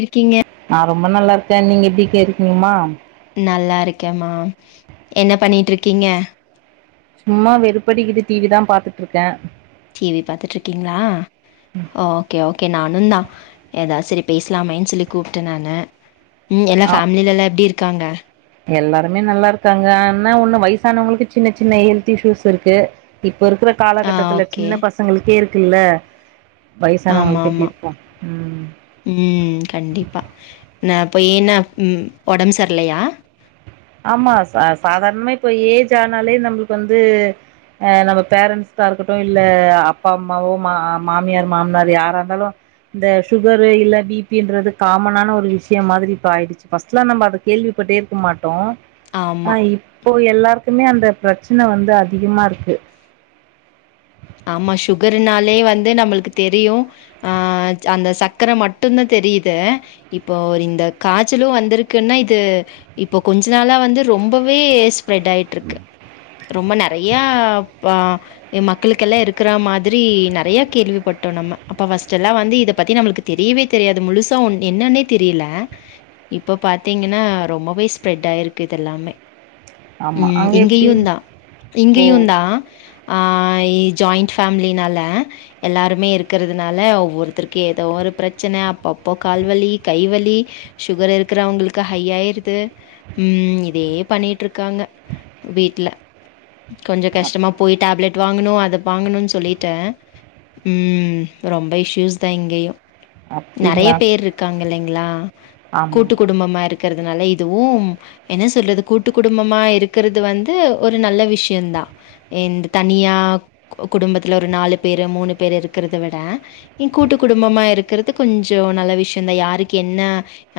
இருக்கீங்க நா ரொம்ப நல்லா இருக்கே நீங்க எப்டி கே இருக்கீங்கமா நல்லா இருக்கேமா என்ன பண்ணிட்டு இருக்கீங்க சும்மா வெறுப்படிக்குது டிவி தா பாத்துட்டு ருக்கே டிவி பாத்துட்டுருக்கீங்களா ஓகே ஓகே நானு தா ஏதாவது செரி பேசலாமேனு சொல்லி கூப்டே நானு ம் எல்லா ஆ ஃபேமில எல்லா எப்டி இருக்காங்க எல்லாருமே நல்லா இருக்காங்க ஆனா ஒன்னு வயசானவுங்களுக்கு சின்ன சின்ன ஹெல்த் இஷ்யூஸ் இருக்கு இப்ப இருக்கிற ஆ காலகட்டத்துல ஓகே சின்ன பசங்களுக்கே இருக்குல்ல வயசான ஆமா அவுங்களுக்கு எப்டி ஆமா இருக்கு ம் ம் கண்டிப்பா நா போயினா ம் ஒடம்பு சர்லயா ஆமா ச சாதாரணமா இப்ப ஏஜ் ஆனாலே நம்மளுக்கு வந்து அ நம்ம பேரன்ட்ஸ் தா இருக்கட்டு இல்ல அப்பா அம்மாவோ மா மாமியார் மாமனார் யாரா இருந்தாலு இந்த சுகரு இல்ல பி பி ன்றது காமனான ஒரு விஷ்யோ மாதிரி இப்ப ஆயிடுச்சு ஃபஸ்ட்டுலா நம்ம அது கேள்விப்பட்டே இருக்கமாட் டோ ஆமா ஆ இப்போ எல்லாருக்குமே அந்த பிரெச்சன வந்து அதிகமா இருக்கு ஆமா சுகர்னாலே வந்து நம்மளுக்கு தெரியு ஆ ஜ் அந்த சக்கர மட்டுதா தெரியுது இப்போ இந்த காய்ச்சலு வந்திருக்குன்னா இது இப்போ கொஞ்ச நாளா வந்து ரொம்பவே ஸ்ப்ரெட் ஆயி [inaudible] ரொம்ப நெறைய வ இம் மக் களுக்கெல்லா இருக்கிற மாதிரி நெறைய கேள்விப்பட்டோ நம்ம அப்ப ஃபஸ்ட்டு எல்லா வந்து இத பத்தி நம்மளுக்கு தெரியவே தெரியாது முழுசா ஒன் என்னன்னே தெரியல இப்போ பாத்தீங்கன்னா ரொம்பவே ஸ்ப்ரெட் ஆயிருக்கு இது எல்லாமே ஆமா ம் அங்க எப்டி இங்கேயுந் தா ஓ இங்கேயுந் தா ஆ ஐ ஜாயிண்ட் ஃபேமிலினால எல்லாருமே இருக்கறதுனால ஒவ்வொருத்தருக்கே ஏதோ ஒரு பிரெச்சன அப்பப்போ கால்வலி கைவலி சுகர் இருக்குறவங்களுக்கு ஹை ஆயிருது ம் இதே பண்ணிட்டு ருக்காங்க வீட்ல கொஞ்ச அப் கஷ்டமா போய் டேப்லெட் வாங்கணு அத வாங்கணுனு சொல்லிட்டு ம் ரொம்ப இஷ்யூஸ் தா இங்கேயு நெறைய அப்டிங்களா பேர்ருக்காங்க இல்லைங்களா ஆமா கூட்டு குடும்பமா இருக் குறதுனால இதுவு என்ன சொல்றது கூட்டு குடும்பமா இருக்குறது வந்து ஒரு நல்ல விஷயந்தா எந்து தனியா குடும்பத்துல ஒரு நாலு பேரு மூணு பேரு இருக்குறத விட இ கூட்டு குடும்பமா இருக்குறது கொஞ்சோ நல்ல விஷயொதா யாருக்கு என்ன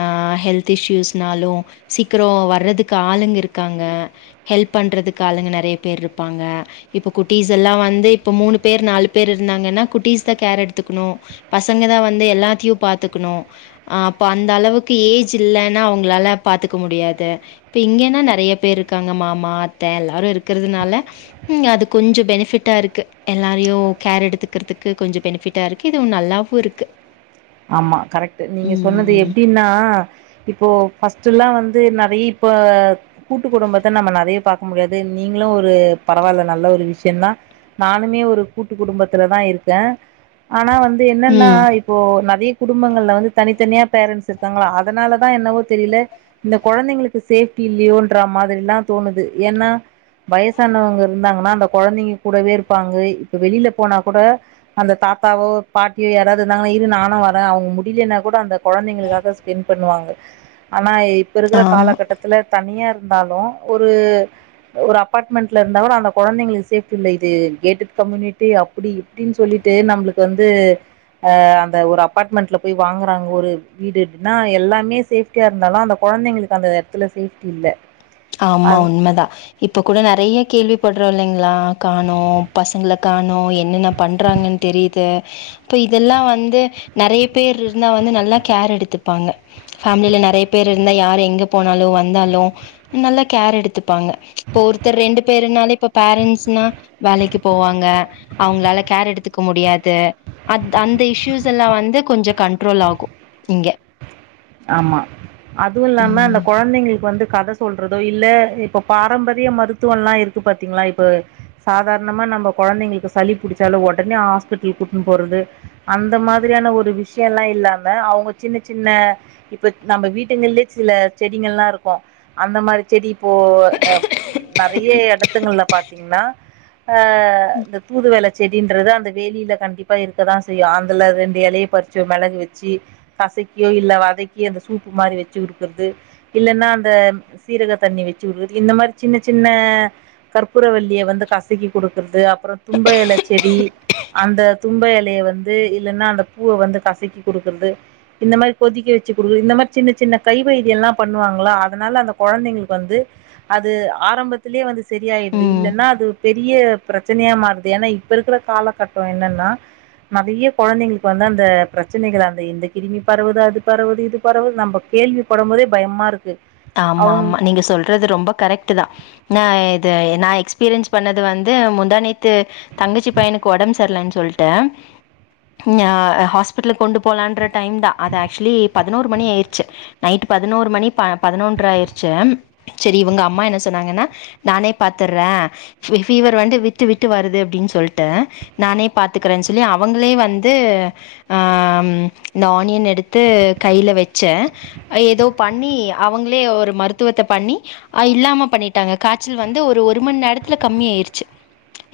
அ ஹெல்த் இஷ்யூஸ்னாலு சீக்குரோ வர்றதுக்கு ஆளுங்க இருக்காங்க ஹெல்ப் பண்றதுக்கு ஆளுங்க நெறைய பேர்ருப்பாங்க இப்போ குட்டீஸ் எல்லா வந்து இப்போ மூணு பேர் நாலு பேர் இருந்தாங்கன்னா குட்டீஸ் தா கேர் எடுத்துக்குணு பசங்கதா வந்து எல்லாத்தியு பாத்துக்கணு ஆ அப்ப அந்த அளவுக்கு ஏஜ் இல்லன்னா அவங்களால பாத்துக்க முடியாது இப்ப இங்கேன்னா நெறைய பேர்ருக்காங்க மாமா அத்த எல்லாரு இருக்குறதுனால ம் அது கொஞ்சொ பெனிஃபிட்டா இருக்கு எல்லாரையு கேர் எடுத்துக்குறதுக்கு கொஞ்சொ பெனிஃபிட் டா இருக்கு இதுவு நல்லாவு இருக்கு ஆமா கரெக்ட்டு நீங்க சொன்னது ம். எப்டின்னா இப்போ ஃபர்ஸ்ட் எல்லா வந்து நெறைய இப்ப கூட்டு குடும்பத்த நம்ம நெறைய பாக்க முடியாது நீங்களு ஒரு பரவாயில்ல நல்ல ஒரு விஷய தா நானுமே ஒரு கூட்டு குடும்பத்துலதா இருக்கே ஆனா வந்து என்னன்னா ம். இப்போ ந றைய குடும்பங்கள்ல வந்து தனித்தனியா பேரன்ட்ஸ் இருக்காங்களா அதனாலதா என்னவோ தெரியில இந்த கொழந்தைங்களுக்கு சேஃப்டி இல்லையோன்ற மாதிரிலா தோணுது ஏன்னா வயசானவங்க இருந்தாங்கன்னா அந்த கொழந்தைங்க கூடவே இருப்பாங்க இப்ப வெளியில போனா கூட அந்த தாத்தாவோ பாட்டியோ யாராவது இருந்தாங்கனா இரு நானு வ ரே அவங்க முடியிலைன்னா கூட அந்த கொழந்தைங்களுக்காக ஸ்பென்ட் பண்ணுவாங்க ஆனா இப்ப இருக்குற ஆமா. காலகட்டத் துல தனியா இருந்தாலு ஒரு ஒரு அபார்ட்மெண்ட்ல இருந்தாலு அந்த கொழந்தைங்களுக்கு சேஃப்டி இல்ல இது கேட் கம்யூனிட்டி அப் டி இப்டின்னு சொல்லிட்டு நம்மளுக்கு வந்து அ அந்த ஒரு அப் பார்ட்மெண்ட்ல போய் வாங்குறாங்க ஒரு வீடு அப்டினா எல்லாமே சேஃப்டியா இருந்தாலு அந்த கொழந்தைங்களுக்கு அந்த துல சேஃப்டி இல்ல ஆமா அது உண்மதா இப்போ கூட நெறைய கேள்வி பட்றோ இல்லைங்களா காணோ பசங்கள காணோ என்னென்ன பண்றாங்கன் தெரியுது அப்ப இதெல்லா வந்து நெறைய பேர் இருந்தா வந்து நல்லா கேர் எடுத்துப்பாங்க ஃபேமில நெறைய பேர் இருந்தா யாரு எங்க போனாலு வந்தாலு நல்லா கேர் எடுத்துப்பாங்க இப்ப ஒருத்தர் ரெண்டு பேருனாலே இப்ப பேரண்ட்ஸ்னா வேலைக்கு போவாங்க அவங்களால கேர் எடுத்துக்க முடியாது அத் அந்த இஷ்யூஸ் எல்லா வந்து கொஞ்ச கண்ட்ரோல் ஆகு இங்க ஆமா அதுவு இல்லாம அந்த ம். கொழந்தைங்களுக்கு வந்து கத சொல் றதோ இல்ல இப்ப பாரம்பரிய மருத்துவல்லா இருக்கு பாத்தீங்களா இப்ப சாதாரணமா நம்ம கொழந்தைங்களுக்கு சளி புடிச்சாலு உடனே ஹாஸ்பிட்டல் கூட்னு போறது அந்த மாதிரியான ஒரு விஷயல்லா இல்லாம அவுங்க சின்ன சின்ன இப்ப நம்ம வீட்டுங்கள்லே சில செடிங்கள்லா இருக்கு அந்த மாரி செடி இப்போ நெறைய எடத்துங்கள்ல பாத்தீங்கன்னா ஆ இந்த தூதுவள செடின்றது அந்த வேலியில கண்டிப்பா இருக்கதா செய்யு அதுல ரெண்டு எலய பறிச்சு மெளகு வெச்சி கசக்கி இல்ல வதக்கி அந்த சூப்பு மாரி வெச்சு குடுக்குறது இல்லன்னா அந்த சீரக தண்ணி வச்சு விடுறது இந்த மாரி சின்ன சின்ன கற்பூரவல்லிய வந்து கசக்கி கொடுக்குறது அப்புறம் தும்ப இல செடி அந்த தும்ப இலைய வந்து இல்லன்னா அந்த பூவ வந்து கசக்கி கொடுக்குறது இந்த மாரி கொதிக்க வச் சி குடு இந்த மாதிரி சின்ன சின்ன கை வைத்தியோல்லாம் பண்ணுவாங்கல்ல அதனால அந்த கொழந்தைங்களுக்கு வந்து அது ஆரம்பத்திலே வந்து சரியாயிடுது ம். இல்லன்னா அது பெரிய பிரச்சனையா மாறுது ஏன்னா இப்ப இருக்கிற காலகட்டோ என்னன்னா நெறைய கொழந்தைங்களுக்கு வந்து அந்த பிரச்சனைகள் அந்த இந்த கிருமி பரவுது அது பரவுது இது பரவுது நம்ம கேள்வி படும் போதே பயமா இருக்கு ஆமா அவங்க ஆமா நீங்க சொல்றது ரொம்ப கரெக்ட் டு தான் இது நா எக்ஸ்பீரியன்ஸ் பண்ணது வந்து முந்தானேத்து நேத்து தங்கச்சி பையனுக்கு உடம்பு சரிலன்னு சொல்லிட்டு ஹாஸ்பிட்டலுக்கு கொண்டு போலான்ர டைம் தான் அது ஆக்சுவலி பதினோரு மணி ஆயிடுச்சு நைட்டு பதினோரு மணி பதினொன்றரரை ஆயிருச்சி சரி இவங்க அம்மா என்ன சொன்னாங்கன்னா நானே பாத்துர்றேன் ஃபீவர் வந்து விட்டு விட்டு வருது அப்படின்னு சொல்லிட்டு நானே பாத்துக்கறேன்னு சொல்லி அவங்களே வந்து ஆ இந்த ஆனியன் எடுத்து கையில வச்சே ஏதோ பண்ணி அவங்களே ஒரு மருத்துவத்த பண்ணி அ இல்லாம பண்ணிட்டாங்க காய்ச்சல் வந்து ஒரு மணி நேரத்துல கம்மி ஆயிடுச்சு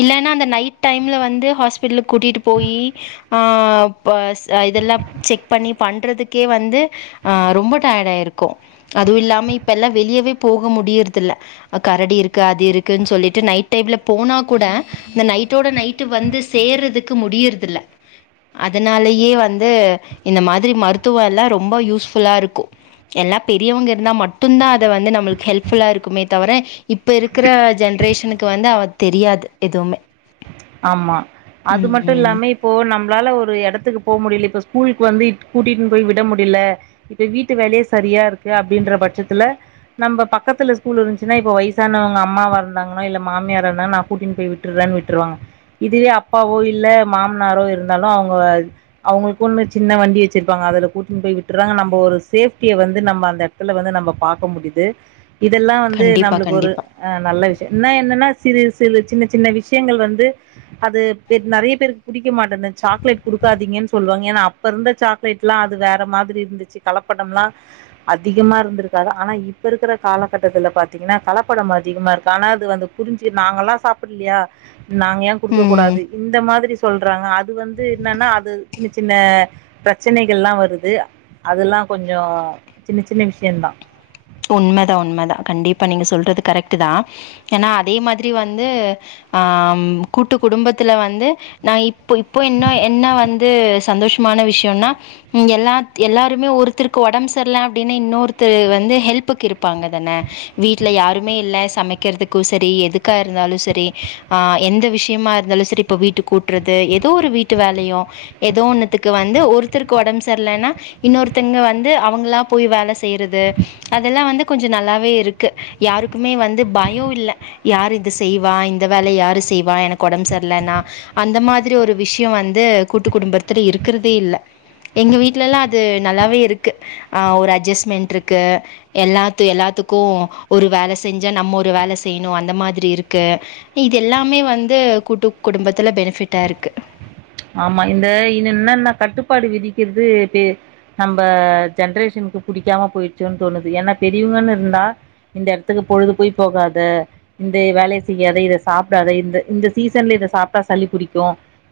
இல்லன்னா அந்த நைட் டைம்ல வந்து ஹாஸ்பிடலுக்கு கூட்டிட்டு போயி ஆ பஸ் இதெல்லாம் செக் பண்ணி பண்றதுக்கே வந்து ஆ ரொம்ப டயர்ட் ஆயிருக்கு அதுவு இல்லாம இப்ப எல்லா வெளியவே போக முடியறது இல்ல கரடி இருக்கு அது இருக்குன்னு சொல்லிட்டு நைட் டைம்ல போனா கூட இந்த நைட்டோட நைட்டு வந்து சேர்றதுக்கு முடியறதுல்ல அதனாலயே வந்து இந்த மாதிரி மருத்துவோ எல்லா ரொம்ப யூஸ்ஃபுல்லா இருக்கு எல்லா பெரியவங்க இருந்தா மட்டும்தான் அத வந்து நம்மளுக்கு ஹெல்ப் ஃபுல்லா இருக்குமே தவர இப்ப இருக்கற ஜெனரேஷனுக்கு வந்து அவ தெரியாது எதுமே ஆமா அதுமட்டு ம் இல்லாமே இப்போ நம்மளால ஒரு எடத்துக்கு போக முடில இப்ப ஸ்கூலுக்கு வந்து கூட்டிட்டு போய் விட முடில இந்த வீட்டு வேலயே சரியா இருக்கு அப்டின்ற பட்சத்துல நம்ப பக்கத்துல ஸ்கூல் இருந்துச்சுன்னா இப்ப வயசானவங்க அம்மாவா இருந்தாங்கலோ இல்ல மாமியாரா இருந்தா நா கூட்டின்ட்டு போய் விட்டு விட்ர்ரேனு விட்ருவாங்க இதுவே அப்பாவோ இல்ல மாமனாரோ இருந்தாலு அவுங்க அவங்களுக்குன்னு சின்ன வண்டி வச்சிருப்பாங்க அதுல கூட்டின்ட்டு போய் விட்டுறாங்க நம்ம ஒரு சேப்டிய வந்து நம்ம அந்த ல வந்து நம்ம பாக்க முடியுது இதெல்லாம் வந்து கண்டிப்பா நம்ளுக்கு ஒரு கண்டிப்பா ஆ நல்ல விஷயம் என்ன என்னன்னா சிறு சி சின்ன சின்ன விஷயங்கள் வந்து அது நெறைய பேருக்கு புடிக்க மாட்டது சாக்லேட் குடுக்காதீங்கன்னு சொல்லுவாங்க ஏன்னா அப்ப இருந்த சாக்லேட்ல்லா அது வேற மாதிரி இருந்துச்சு கலப்படம்லாம் அதிகமா இருந்திருக்காது ஆனா இப்ப இருக்குற காலகட்டத்துல பாத்தீங்கன்னா கலப்படோ அதிகமா இருக்கு ஆனா அது வந்து புரிஞ்சு நாங்கல்லா சாப்பிடலயா நாங்க ஏன் குடுக்க ம் கூடாது இந்த மாதிரி சொல்றாங்க அது வந்து என்னன்னா அது சின்ன சின்ன பிரச்சனைகள்லா வருது அதெல்லா கொஞ்சோ சின்ன சின்ன விஷயம்தா உண்மதா உண்மதா கண்டிப்பா நீங்க சொல்றது கரெக்ட் தான் ஏன்னா அதே மாதிரி வந்து ஆ கூட்டு குடும்பத்துல வந்து நான் இப்போ இப்போ இன்னு என்ன வந்து சந்தோஷமான விஷயம்னா இங்கில்லா எல்லாருமே ஒருத்தருக்கு ஒடம்பு சரில்ல அப்படின்னா இன்னொருத்தரு வந்து ஹெல்ப்புக்கு இருப்பாங்க தானே வீட்ல யாருமே இல்ல சமைக்கிறதுக்கு செரி எதுக்கா இருந்தாலு செரி ஆ எந்த விஷயமா இருந்தாலு செரி இப்ப வீட்டு கூட்றது ஏதோ ஒரு வீட்டு வேலையு ஏதோ ஒன்னுத்துக்கு வந்து ஒருத்தருக்கு ஒடம்பு செரியில்லன்னா இன்னொருத்தங்க வந்து அவுங்களா போய் வேல செய்றது அதெல்லாமேவந்து கொஞ்சோ நல்லாவே இருக்கு யாருக்குமே வந்து பயோ இல்ல யாரு இது செய்வா இந்த வேலய யாரு செய்வா எனக்கு ஒடம்செரிலன்னா அந்த மாதிரி ஒரு விஷயோ வந்து கூட்டு குடும்பத்துல இருக்குறதே இல்ல எங்க வீட்லல்லா அது நல்லாவே இருக்கு ஆ ஒரு அட்ஜஸ்ட்மெண்ட் இருக்கு எல்லாத்து எல்லாத்துக்கு ஒரு வேல செஞ்சா நம்ம ஒரு வேல செய்யணு அந்த மாதிரி இருக்கு இது எல்லாமே வந்து கூட்டு குடும்பத்துல பெனிஃபிட்டா இருக்கு ஆமா இந்த இன்னு இன்னான்ன கட்டுப்பாடு விதிக்கறது பே நம் ஜென்ரேஷனுக்கு புடிக்காம போயிடுச்சோன்னு தோணுது ஏன்னா பெரியவங்கன்னு இருந்தா இந்த எடத்துக்கு பொழுது போய் போகாத இந்த வேலைய செய்யாத இத சாப்டாத இந்த இந்த சீசன்ல இத சாப்டா சளி புடிக்கு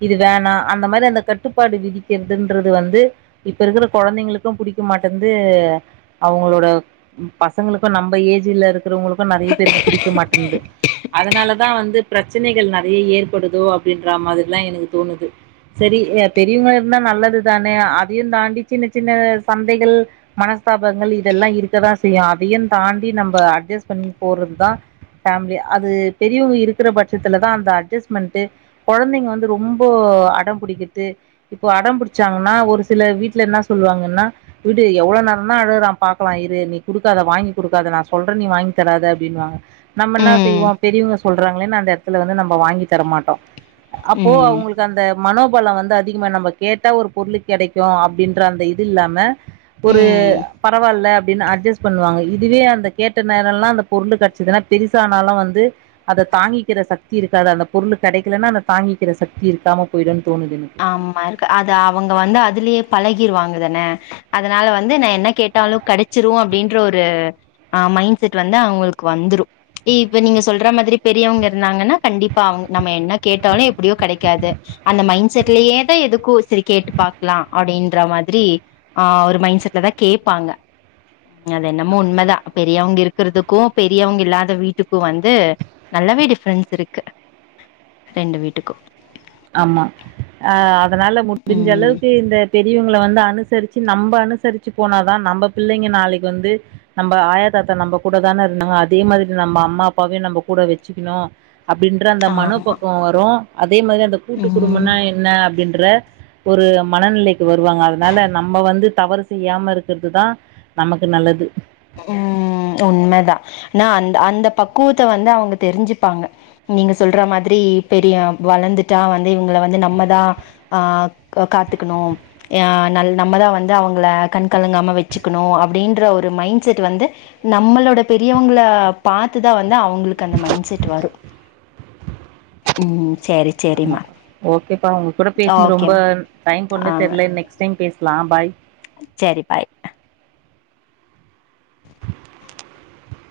இது வேணா அந்த மாரி அந்த கட்டுப்பாடு விதிக்கறதுன்றது வந்து இப்ப இருக்கற கொழந்தைங்களுக்கு புடிக்க மாட்டன்து அவுங்களோட பசங்களுக்கு நம்ப ஏஜ்ல இருக்கறவங்களுக்கு நறைய பேருக்கு புடிக்க மாட்டன்து அதனாலதா வந்து பிரச்சனைகள் நறைய ஏற்படுதோ அப்டின்றா மாதிரில்லா எனக்கு தோணுது செரி பெரியவங்க இருந்தா நல்லதுதானே அதையுந்தாண்டி சின்ன சின்ன சண்டைகள் மனஸ்தாபங்கள் இதெல்லா இருக்கதா செய்யு அதையு தாண்டி நம்ப அட்ஜஸ்ட் பண்ணி போறதுதா ஃபேமிலி அது பெரியவுங்க இருக்குற பட்சத்துலதா அந்த அட்ஜஸ்ட்மெண்ட்டு கொழந்தைங்க வந்து ரொம் ம்போ அடம் புடிக்கிற்து இப்போ அடம் புடிச்சாங்கன்னா ஒரு சில வீட்ல இன்ன சொல்லுவாங்கன்னா விடு எவ்வளோ நேரந்தா அழுவுறா பாக்கலா இரு நீ குடுக்காத வாங்கி குடுக்காத நா சொல்றன் நீ வாங்கி தராத அப்டின்னுவாங்க நம்ம என்னா ம் செய்வோ பெரிவுங்க சொல்றாங்களேன்னு அந்த எடத்துல வந்து நம்ப வாங்கி தரமாட்டோ அப்போ ம் அவுங்களுக் அந்த மனோபலோ வந்து அதிகமா நம்ப கேட்டா ஒரு பொருளு கெடைக்கு அப்டின்ற அந்த இது இல்லாம ஒரு ம் பரவால்ல அப்டின்னு அட்ஜஸ்ட் பண்ணுவாங்க இதுவே அந்த கேட்ட நேரோல்லா அந்த பொருளு காட்சிதுன்னா பெரிசானாலு வந்து அத தாங்கிக்கிற சக்தி இருக்காது அந்த பொருளு கெடக்கலன்னா அத தாங்கிக்கிற சக்தி இருக்காம போயிடுன் தோணுது எனுக் ஆமா இருக்கு அது அவுங்க வந்து அதுலே பழகிடுவாங்கதான அதனால வந்து நா என்ன கேட்டாலு கடச்சிரு அப்டின்ற ஒரு ஆ மைண்ட் செட் வந்து அவுங்களுக்கு வந்துரு இப்ப நீங்க சொல்ற மாதிரி பெரியவங்க இருந்தாங்கன்னா கண்டிப்பா அவுங் நம்ம என்ன கேட்டாலு எப்டியு கடைக்காது அந்த மைண்ட் செட்லயே தா எதுக்கு செரி கேட்டு பாக்கலா அப்டின்ற மாதிரி ஆ ஒரு மைண்ட் செட்ல தா கேப்பாங்க அது என்னமோ உண்மதா பெரியவங்க இருக்கறதுக்கு பெரியவங்க இல்லாத வீட்டுக்கு வந்து நல்லாவே டிஃபரன்ஸ் இருக்கு ரெண்டு வீட்டுக்கு ஆமா ஆ அதனால முடிஞ்ச ம் அளவுக்கு இந்த பெரியவங்கள வந்து அனுசரிச்சு நம்ப அனுசரிச்சு போனாதா நம்ப பிள்ளைங்க நாளைக்கு வந்து நம்ப ஆயா தாத்தா நம்ப கூட தான இருந்தாங்க அதே மாதிரி நம்ப அம்மா அப்பாவயு நம்ப கூடோ வெச்சிக்கிணு அப்டின்ற அந்த மனோ ஆமா பக்குவோ வரு அதே மாரி கூட்டு ம் குடும்பம்னா என்னா அப்டின்ற ஒரு மனநிலைக்கு வருவாங்க அதனால நம்ம வந்து தவறு செய்யாம இருக்கறதுதா நமக்கு நல்லது ம் உண்மதா நா அந் அந்த பக்குவத்த வந்து அவுங்க தெரிஞ்சிப்பாங்க நீங்க சொல்றா மாதிரி பெரிய வளந்துட்டா வந்து இவங்கள வந்து நம்மதா ஆ க காத்துக்ணு யா நல் நம்மதா வந்து அவங்கள கண்கலங்காம வச்சுக்குணு அப்டின்ற ஒரு மைன்ட் செட் வந்து நம்மளோட பெரியவங்கள பாத்துதா வந்து அவங்களுக்கு அந்த மைண்ட் செட் வரு ம் சேரி ஆமா சேரிம்மா ஓகேப்பா உங்க கூட பேசுனது ரொம்ப ஓகேம்மா டைம் போனதே தெர்ல இன்னைக்கி டைம் பேசலா பாய் செரி பாய்